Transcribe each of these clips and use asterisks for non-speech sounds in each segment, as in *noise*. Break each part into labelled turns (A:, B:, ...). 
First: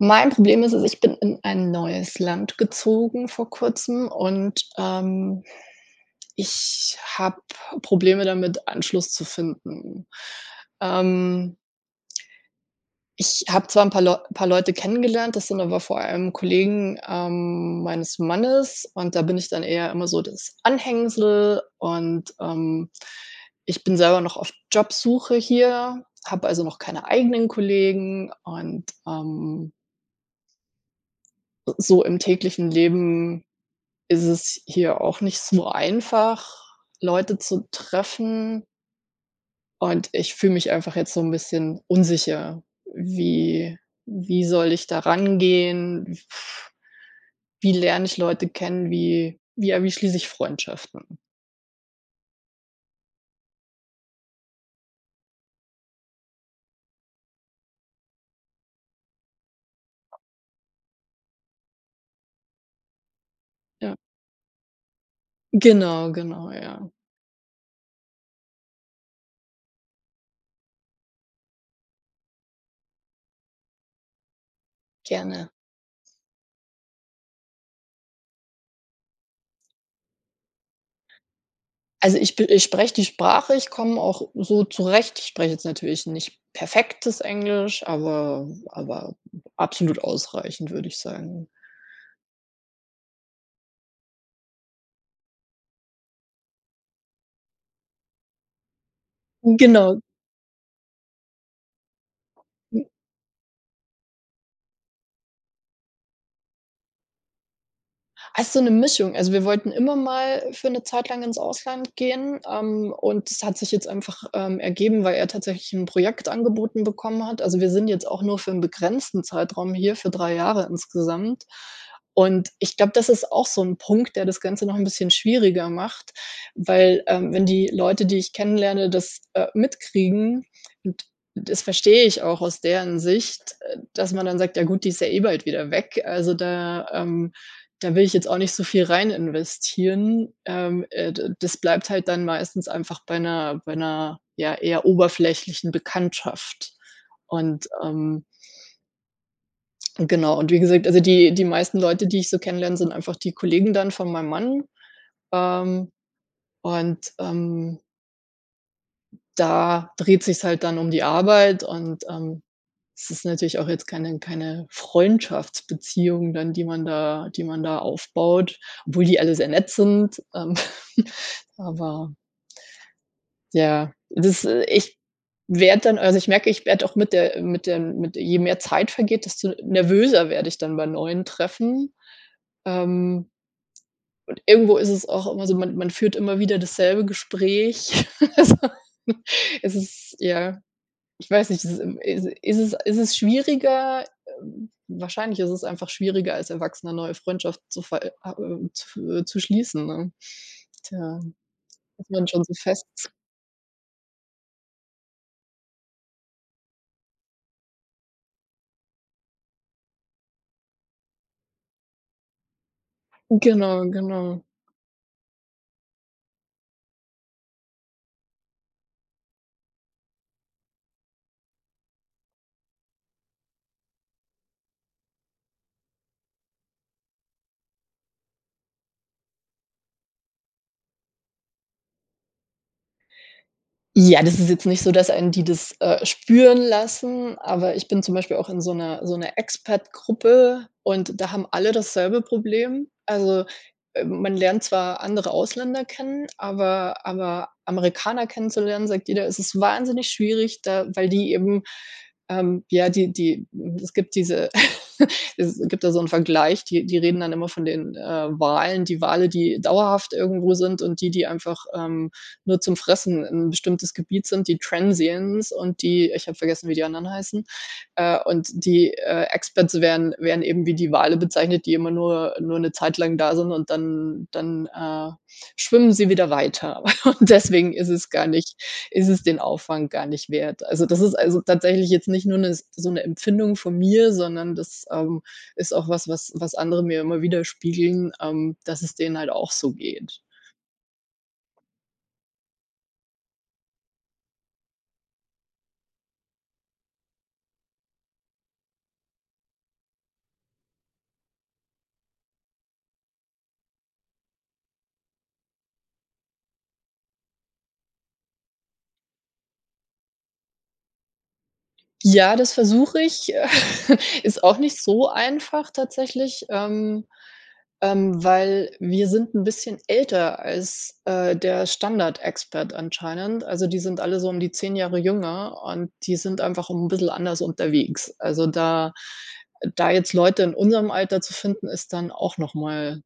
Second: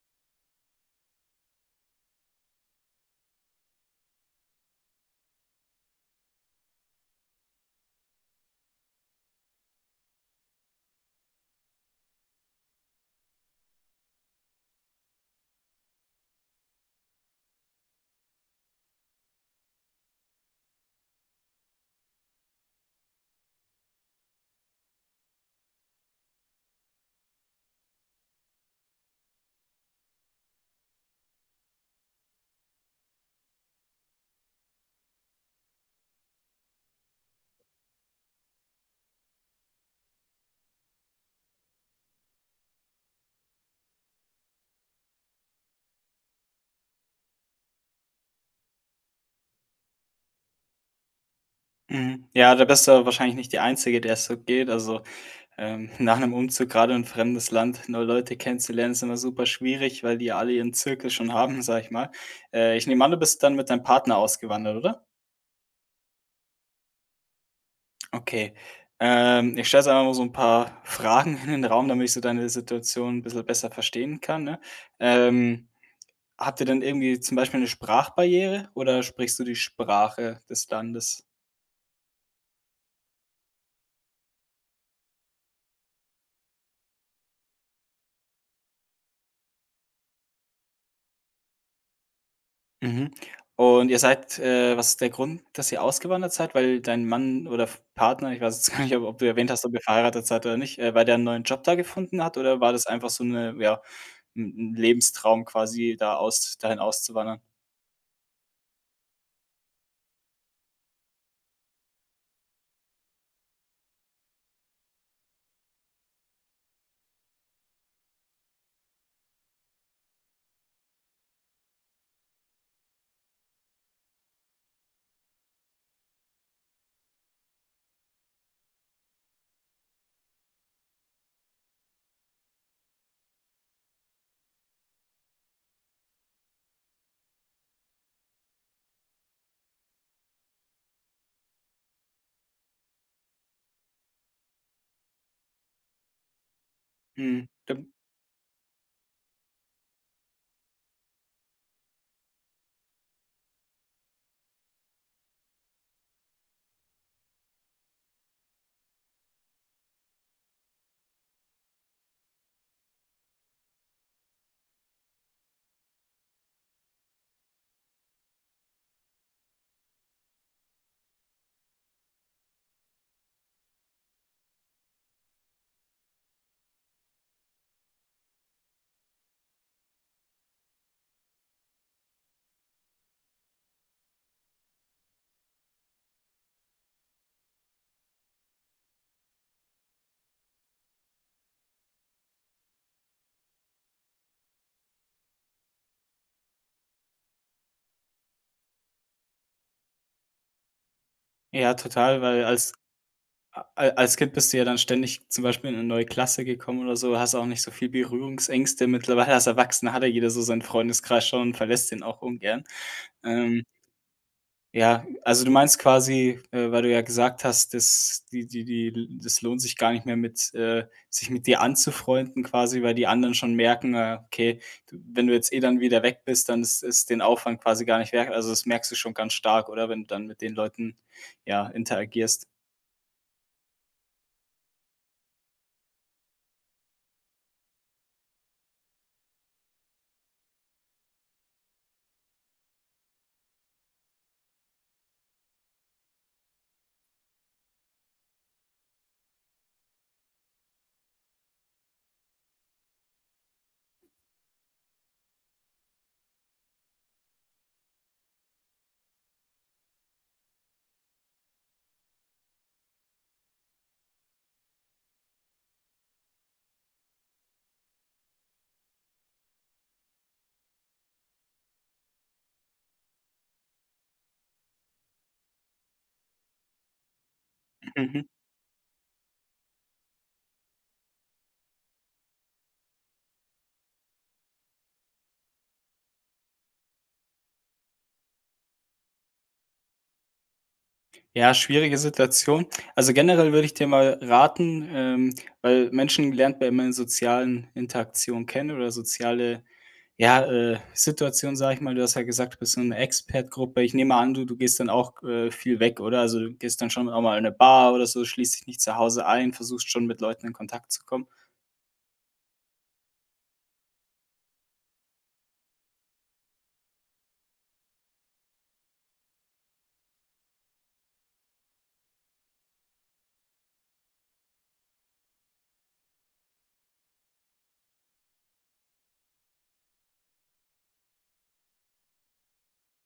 A: Mein Problem ist es: Ich bin in ein neues Land gezogen vor Kurzem und, ähm, ich habe Probleme damit, Anschluss zu finden. Ähm ich habe zwar 'n paar Leu paar Leute kennengelernt. Das sind aber vor allem Kollegen, ähm, meines Mannes und da bin ich dann eher immer so das Anhängsel und, ähm, ich bin selber noch auf Jobsuche hier, habe also noch keine eigenen Kollegen und, ähm äh, so im täglichen Leben ist es hier auch nicht so einfach, Leute zu treffen. Und ich fühle mich einfach jetzt so 'n bisschen unsicher. Wie wie soll ich da rangehen? W *blows air* wie lerne ich Leute kennen? Wie wie ja, wie schließe ich Freundschaften?
B: Mhm, ja, da bist du aber wahrscheinlich nicht die Einzige, der es so geht. Also, ähm, nach 'nem Umzug gerade in 'n fremdes Land neue Leute kennenzulernen ist immer super schwierig, weil die ja alle ihren Zirkel schon haben, sage ich mal. Äh, ich nehme an, du bist dann mit deinem
A: Ja.
B: Partner ausgewandert, oder?
A: Genau, genau, ja.
B: Okay, ähm ich stelle jetzt einfach mal so 'n paar Fragen in den Raum, damit ich so deine Situation 'n bisschen besser verstehen kann, ne?
A: Gerne.
B: Ähm, habt ihr denn irgendwie zum Beispiel 'ne Sprachbarriere oder sprichst du die Sprache des Landes?
A: Also, ich b ich spreche die Sprache, ich komme auch so zurecht. Ich spreche jetzt natürlich nicht perfektes Englisch, aber aber absolut ausreichend, würde ich sagen.
B: Mhm, und ihr seid äh, was ist der Grund, dass ihr ausgewandert seid? Weil dein Mann oder F Partner, ich weiß jetzt gar nicht, ob ob du erwähnt
A: Hm,
B: hast, ob ihr
A: genau.
B: verheiratet seid oder nicht, äh, weil der 'n neuen Job da gefunden hat, oder war das
A: *unintelligible*
B: einfach so 'ne ja, 'n 'n Lebenstraum quasi da aus dahin auszuwandern?
A: Ah, so 'ne Mischung. Also, wir wollten immer mal für 'ne Zeit lang ins Ausland gehen. Ähm, und das hat sich jetzt einfach, ähm, ergeben, weil er tatsächlich 'n Projekt angeboten bekommen hat. Also, wir sind jetzt auch nur für 'n begrenzten Zeitraum hier, für 3 Jahre insgesamt. Und ich glaube, das ist auch so 'n Punkt, der das Ganze noch 'n bisschen schwieriger macht, weil, ähm, wenn die Leute, die ich kennenlerne, das, äh, mitkriegen und das verstehe ich auch aus deren Sicht, äh, dass man dann sagt: „Ja, gut, die ist ja eh bald wieder weg.“ Also, da ähm, da will ich jetzt auch nicht so viel rein investieren. Ähm, äh, da das bleibt halt dann meistens einfach bei 'ner bei 'ner, ja, eher oberflächlichen Bekanntschaft
B: Mhm.
A: und
B: *unintelligible*
A: ähm Genau, und wie gesagt, also, die die meisten Leute, die ich so kennenlerne, sind einfach die Kollegen dann von meinem Mann, ähm, und, ähm Da dreht sich's halt dann um die Arbeit und, ähm, es ist natürlich auch jetzt keine keine Freundschaftsbeziehung dann, die man da die man da aufbaut, obwohl die alle sehr nett sind, ähm, *snorts* aber ja, das äh, ich werde dann also, ich merke, ich werde auch mit der äh, mit den mit je mehr Zeit vergeht, desto nervöser werde ich dann bei neuen Treffen. Ähm und irgendwo ist es auch immer so: Man man führt immer wieder dasselbe Gespräch. *chuckles* Also, es ist ja, ich weiß nicht, es ist, ähm, es ist es ist es schwieriger, ähm wahrscheinlich ist es einfach schwieriger, als Erwachsener neue Freundschaft zu ver ah äh, zu fe zu schließen, ne? Tja,
B: Ja,
A: ist
B: total,
A: man schon
B: weil
A: so
B: als
A: fest.
B: a al als Kind bist du ja dann ständig zum Beispiel in 'ne neue Klasse gekommen oder so, hast auch nicht so viel Berührungsängste. Mittlerweile als Erwachsener hat ja jeder so seinen Freundeskreis schon, verlässt den auch ungern.
A: Hm,
B: Ähm
A: genau, genau.
B: ja. Also, du meinst quasi, äh, weil du ja gesagt hast: „dass die die die das lohnt sich gar nicht mehr mit äh, sich mit dir anzufreunden“ quasi, weil die anderen schon merken: „Ah, okay, du wenn du jetzt eh dann wieder weg bist, dann ist es den Aufwand quasi gar nicht wert“? Also, das merkst du schon ganz stark, oder, wenn du dann mit den Leuten, ja, interagierst?
A: Ja, das ist jetzt nicht so, dass einen die das, äh, spüren lassen, aber ich bin zum Beispiel auch in so 'ner so 'ner Expat-Gruppe und da haben alle dasselbe Problem. Also, äh, man lernt zwar andere Ausländer kennen, aber aber Amerikaner kennenzulernen, sagt jeder: „Es ist wahnsinnig schwierig”, da weil die eben ähm, ja, die die es gibt diese *snorts* es gibt da so 'n Vergleich, die die reden dann immer von den, äh, Walen. Die Wale, die dauerhaft irgendwo sind, und die, die einfach, ähm, nur zum Fressen 'n bestimmtes Gebiet sind, die Transiens und die ich habe vergessen, wie die anderen heißen, äh, und die, äh, Expats werden werden eben wie die Wale bezeichnet, die immer nur nur 'ne Zeit lang da sind und dann dann, äh, schwimmen sie wieder weiter, *snorts* und deswegen ist es
B: Mhm.
A: gar nicht ist es den Aufwand gar nicht wert. Also, das ist, also, tatsächlich jetzt nicht nur 'ne s so 'ne Empfindung von mir, sondern das, ähm, ist auch was, was was andere mir immer widerspiegeln, ähm, dass es denen halt auch so geht.
B: Ja, schwierige Situation. Also, generell würde ich dir mal raten ähm, weil Menschen lernt man immer in sozialen Interaktionen kennen oder soziale, ja, äh, Situationen, sage ich mal. Du hast ja gesagt, du bist in so 'ner Expat-Gruppe. Ich nehme mal an, du du gehst dann auch, äh, viel weg, oder, also, du gehst dann schon auch mal in 'ne Bar oder so, schließt dich nicht zu Hause ein, versuchst schon, mit Leuten in Kontakt zu kommen?
A: Ja, das versuche ich, *chuckles* ist auch nicht so einfach tatsächlich, ähm, ähm, weil wir sind 'n bisschen älter als, äh, der Standard-Expat anscheinend. Also, die sind alle so um die 10 Jahre jünger und die sind einfach 'n bissel anders unterwegs. Also, da da jetzt Leute in unserem Alter zu finden, ist dann auch noch mal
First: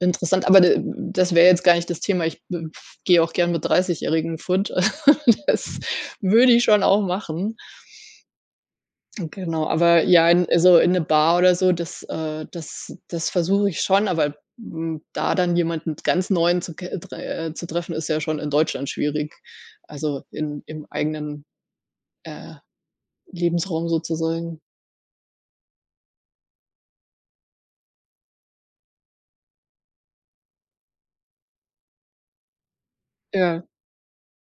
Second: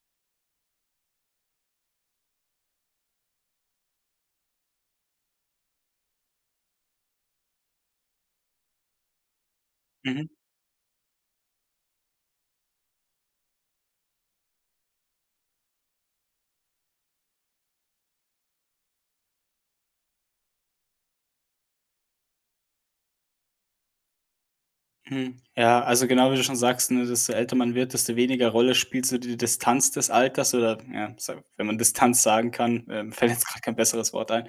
A: interessant. Aber de m das wäre jetzt gar nicht das Thema. Ich b f gehe auch gerne mit Dreißigjährigen fort. *chuckles* Das würde ich schon auch machen. Hm, genau, aber ja,
B: Mhm.
A: in so in 'ne Bar oder so, das, äh, das das versuche ich schon, aber, hm, da dann jemanden ganz Neuen zu ke äh, zu treffen, ist ja schon in Deutschland schwierig. Also, in im eigenen, äh, Lebensraum sozusagen.
B: Mhm. Ja, also, genau, wie du schon sagst, ne, desto älter man wird, desto weniger Rolle spielt so die Distanz des Alters oder ja, so wenn man Distanz sagen kann, ähm, fällt jetzt gerade
A: Ja.
B: kein besseres Wort ein.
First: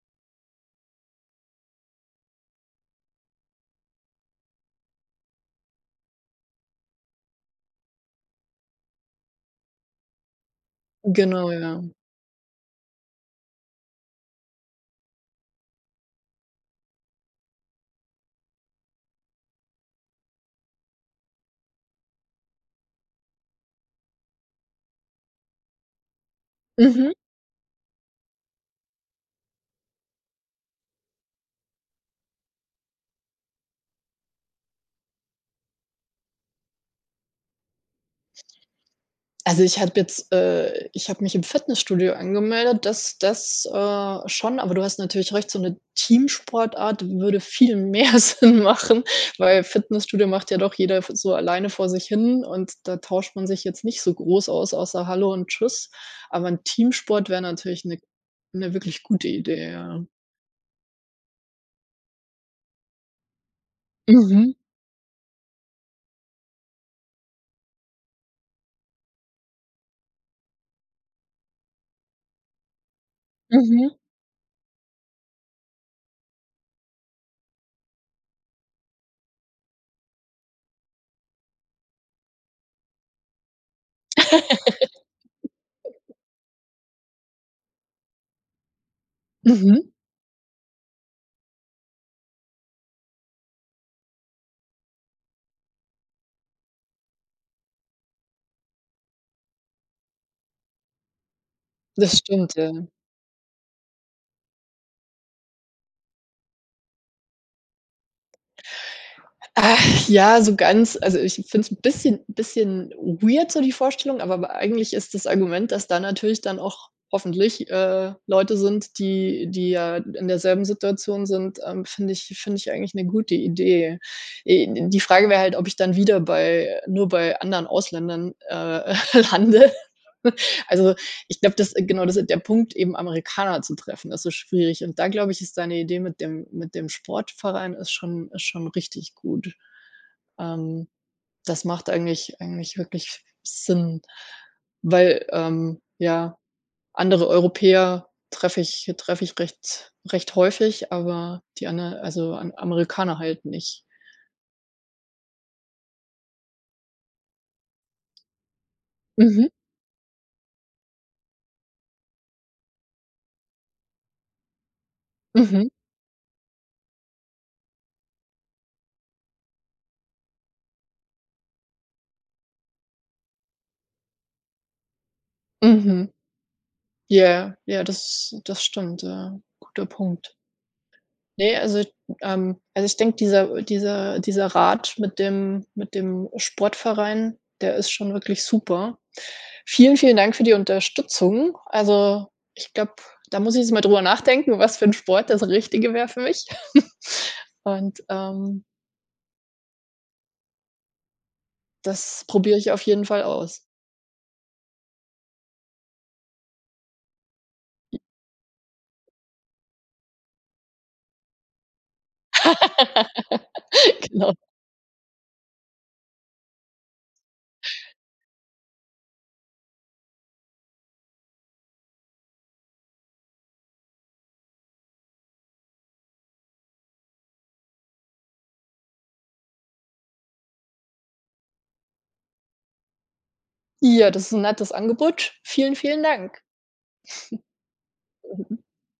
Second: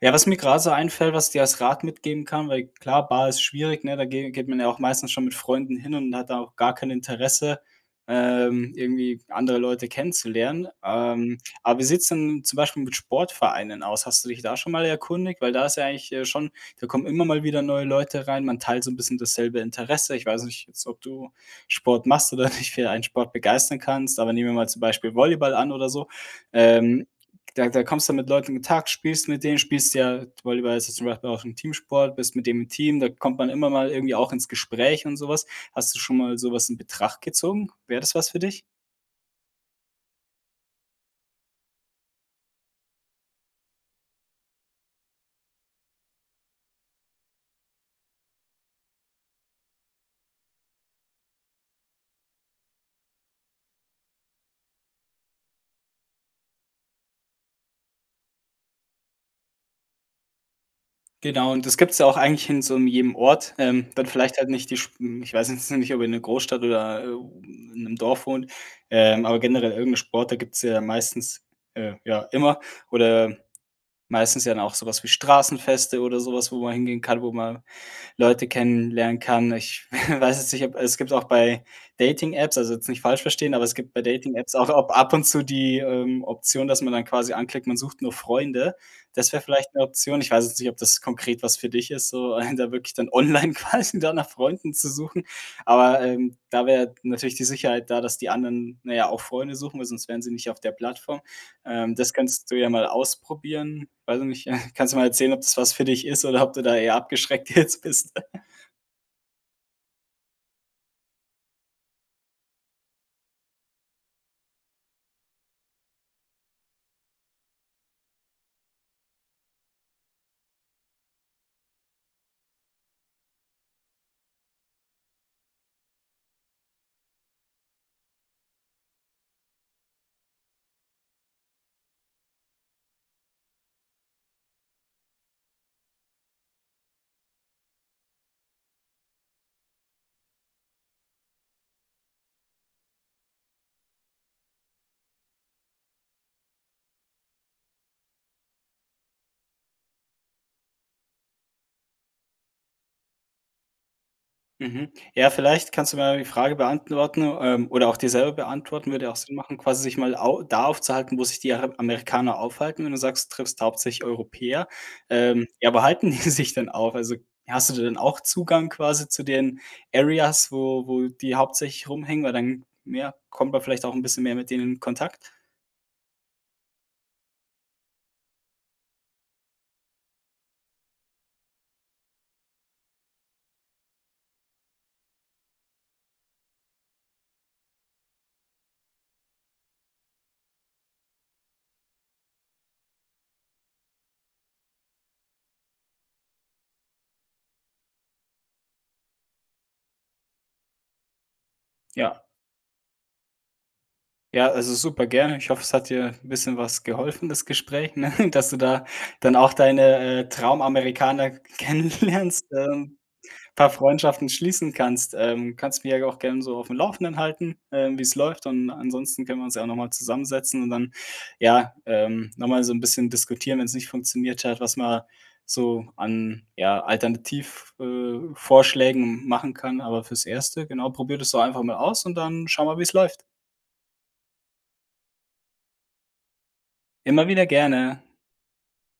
B: Ja, was mir grade so einfällt, was ich dir als Rat mitgeben kann weil, klar, Bar ist schwierig, ne, da ge geht man ja auch meistens schon mit Freunden hin und hat da auch gar kein Interesse, ähm, irgendwie andere Leute kennenzulernen. Ähm,
A: Genau,
B: aber
A: ja.
B: wie sieht's denn zum Beispiel mit Sportvereinen aus? Hast du dich da schon mal erkundigt? Weil da ist ja eigentlich, äh, schon da kommen immer mal wieder neue Leute rein, man teilt so 'n bisschen dasselbe Interesse. Ich weiß nicht jetzt, ob du Sport machst oder dich für ein Sport begeistern kannst, aber nehmen wir mal zum Beispiel Volleyball an oder so, ähm,
A: Mhm.
B: da da kommst du mit Leuten in Kontakt, spielst mit denen, spielst ja Volleyball ist zum Beispiel auch 'n Teamsport, bist mit dem im Team da kommt man immer mal irgendwie auch ins Gespräch und sowas. Hast du schon mal sowas in Betracht gezogen? Wäre das was für dich?
A: Also, ich habe jetzt, äh ich habe mich im Fitnessstudio angemeldet, das das, äh, schon, aber du hast natürlich recht, so 'ne Teamsportart würde viel mehr Sinn machen, weil Fitnessstudio macht ja doch jeder f so alleine vor sich hin und da tauscht man sich jetzt nicht so groß aus, außer „Hallo“ und „Tschüss“. Aber 'n Teamsport wäre natürlich 'ne 'ne wirklich gute Idee, ja.
B: Genau, und das gibt's ja auch eigentlich in so 'nem jedem Ort, ähm, dann vielleicht halt
A: Mhm.
B: nicht die sch m ich weiß jetzt nicht, ob in 'ner Großstadt oder, äh, u i in 'nem Dorf wohnt, ähm, aber generell irgend 'n Sport, da gibt's ja meistens äh, ja immer oder
A: Mhm.
B: meistens ja dann auch sowas wie Straßenfeste oder sowas, wo man hingehen kann, wo man Leute kennenlernen kann. Ich *snorts* weiß jetzt nicht, ob es gibt auch bei Dating-Apps also, jetzt nicht falsch verstehen, aber es gibt bei Dating-Apps auch ab ab und zu die,
A: *laughs*
B: ähm, Option, dass man dann quasi anklickt, man sucht nur Freunde. Das wäre vielleicht 'ne
A: Mhm.
B: Option. Ich weiß jetzt nicht, ob das konkret was für dich ist, so, einen da wirklich dann online quasi da nach Freunden zu suchen. Aber, ähm, da wäre natürlich die Sicherheit da, dass die anderen, na ja, auch Freunde suchen, weil sonst wären sie nicht auf der Plattform, ähm, das
A: Das
B: könntest
A: stimmt,
B: du ja
A: ja.
B: mal ausprobieren. Weiß ich nicht, *snorts* kannst ja mal erzählen, ob das was für dich ist oder ob du da eher abgeschreckt jetzt bist. *chuckles*
A: Ach ja, so ganz also, ich finde es 'n bisschen bisschen weird so die Vorstellung, aber aber eigentlich ist das Argument, dass da natürlich dann auch, hoffentlich, äh, Leute sind, die die ja in derselben Situation sind, ähm, finde ich finde ich eigentlich 'ne gute Idee. Äh, die Frage wäre halt, ob ich dann wieder bei nur bei anderen Ausländern, äh, lande. *snorts* Also, ich glaube, das genau, das ist der Punkt eben Amerikaner zu treffen, das ist schwierig. Und da glaube ich, ist deine Idee mit dem mit dem Sportverein ist schon ist schon richtig gut. Ähm, das macht eigentlich eigentlich wirklich Sinn, weil, ähm, ja, andere Europäer treffe ich treffe ich recht recht häufig, aber die aner also, Am Amerikaner halt nicht.
B: Mhm. Ja, vielleicht kannst du mir ja die Frage beantworten, ähm, oder auch dir selber beantworten. Würde ja auch Sinn
A: Mhm.
B: machen, quasi sich mal au da aufzuhalten, wo sich die Ara Amerikaner aufhalten, wenn du sagst, du triffst hauptsächlich Europäer. Ähm,
A: Mhm.
B: ja, wo halten die sich denn auf? Also, hast du da denn auch Zugang quasi zu den Areas, wo wo die hauptsächlich rumhängen, weil dann, ja, kommt man vielleicht auch 'n bisschen mehr mit denen in Kontakt?
A: Mhm. Ja, ja, das das stimmt, ja. Guter Punkt. Ne, also, d ähm, also, ich denke, dieser dieser dieser Rat mit dem mit dem Sportverein, der ist schon wirklich super. Vielen, vielen Dank für die Unterstützung. Also, ich glaube, da muss ich jetzt mal darüber nachdenken, was für 'n Sport das Richtige wäre für mich. *chuckles* Und, ähm
B: Ja.
A: das probiere ich auf jeden Fall aus.
B: Ja, also, super gerne. Ich hoffe, es hat dir 'n bisschen was geholfen, das Gespräch, ne? Dass du da dann auch deine, äh, Traumamerikaner kennenlernst, ähm, paar
A: *laughs*
B: Freundschaften
A: Genau.
B: schließen kannst, ähm. Kannst mich ja auch gern so auf dem Laufenden halten, ähm, wie's läuft. Und ansonsten können wir uns ja auch nochmal zusammensetzen und dann, ja, ähm, nochmal so 'n bisschen diskutieren, wenn's nicht funktioniert hat, was man so an, ja, Alternativ äh, Vorschlägen machen kann, aber fürs Erste, genau, probier das doch einfach mal aus und dann schau mal, wie's läuft.
A: Ja, das ist 'n nettes Angebot. Vielen, vielen Dank.
B: Immer wieder gerne.
A: *snorts* *unintelligible*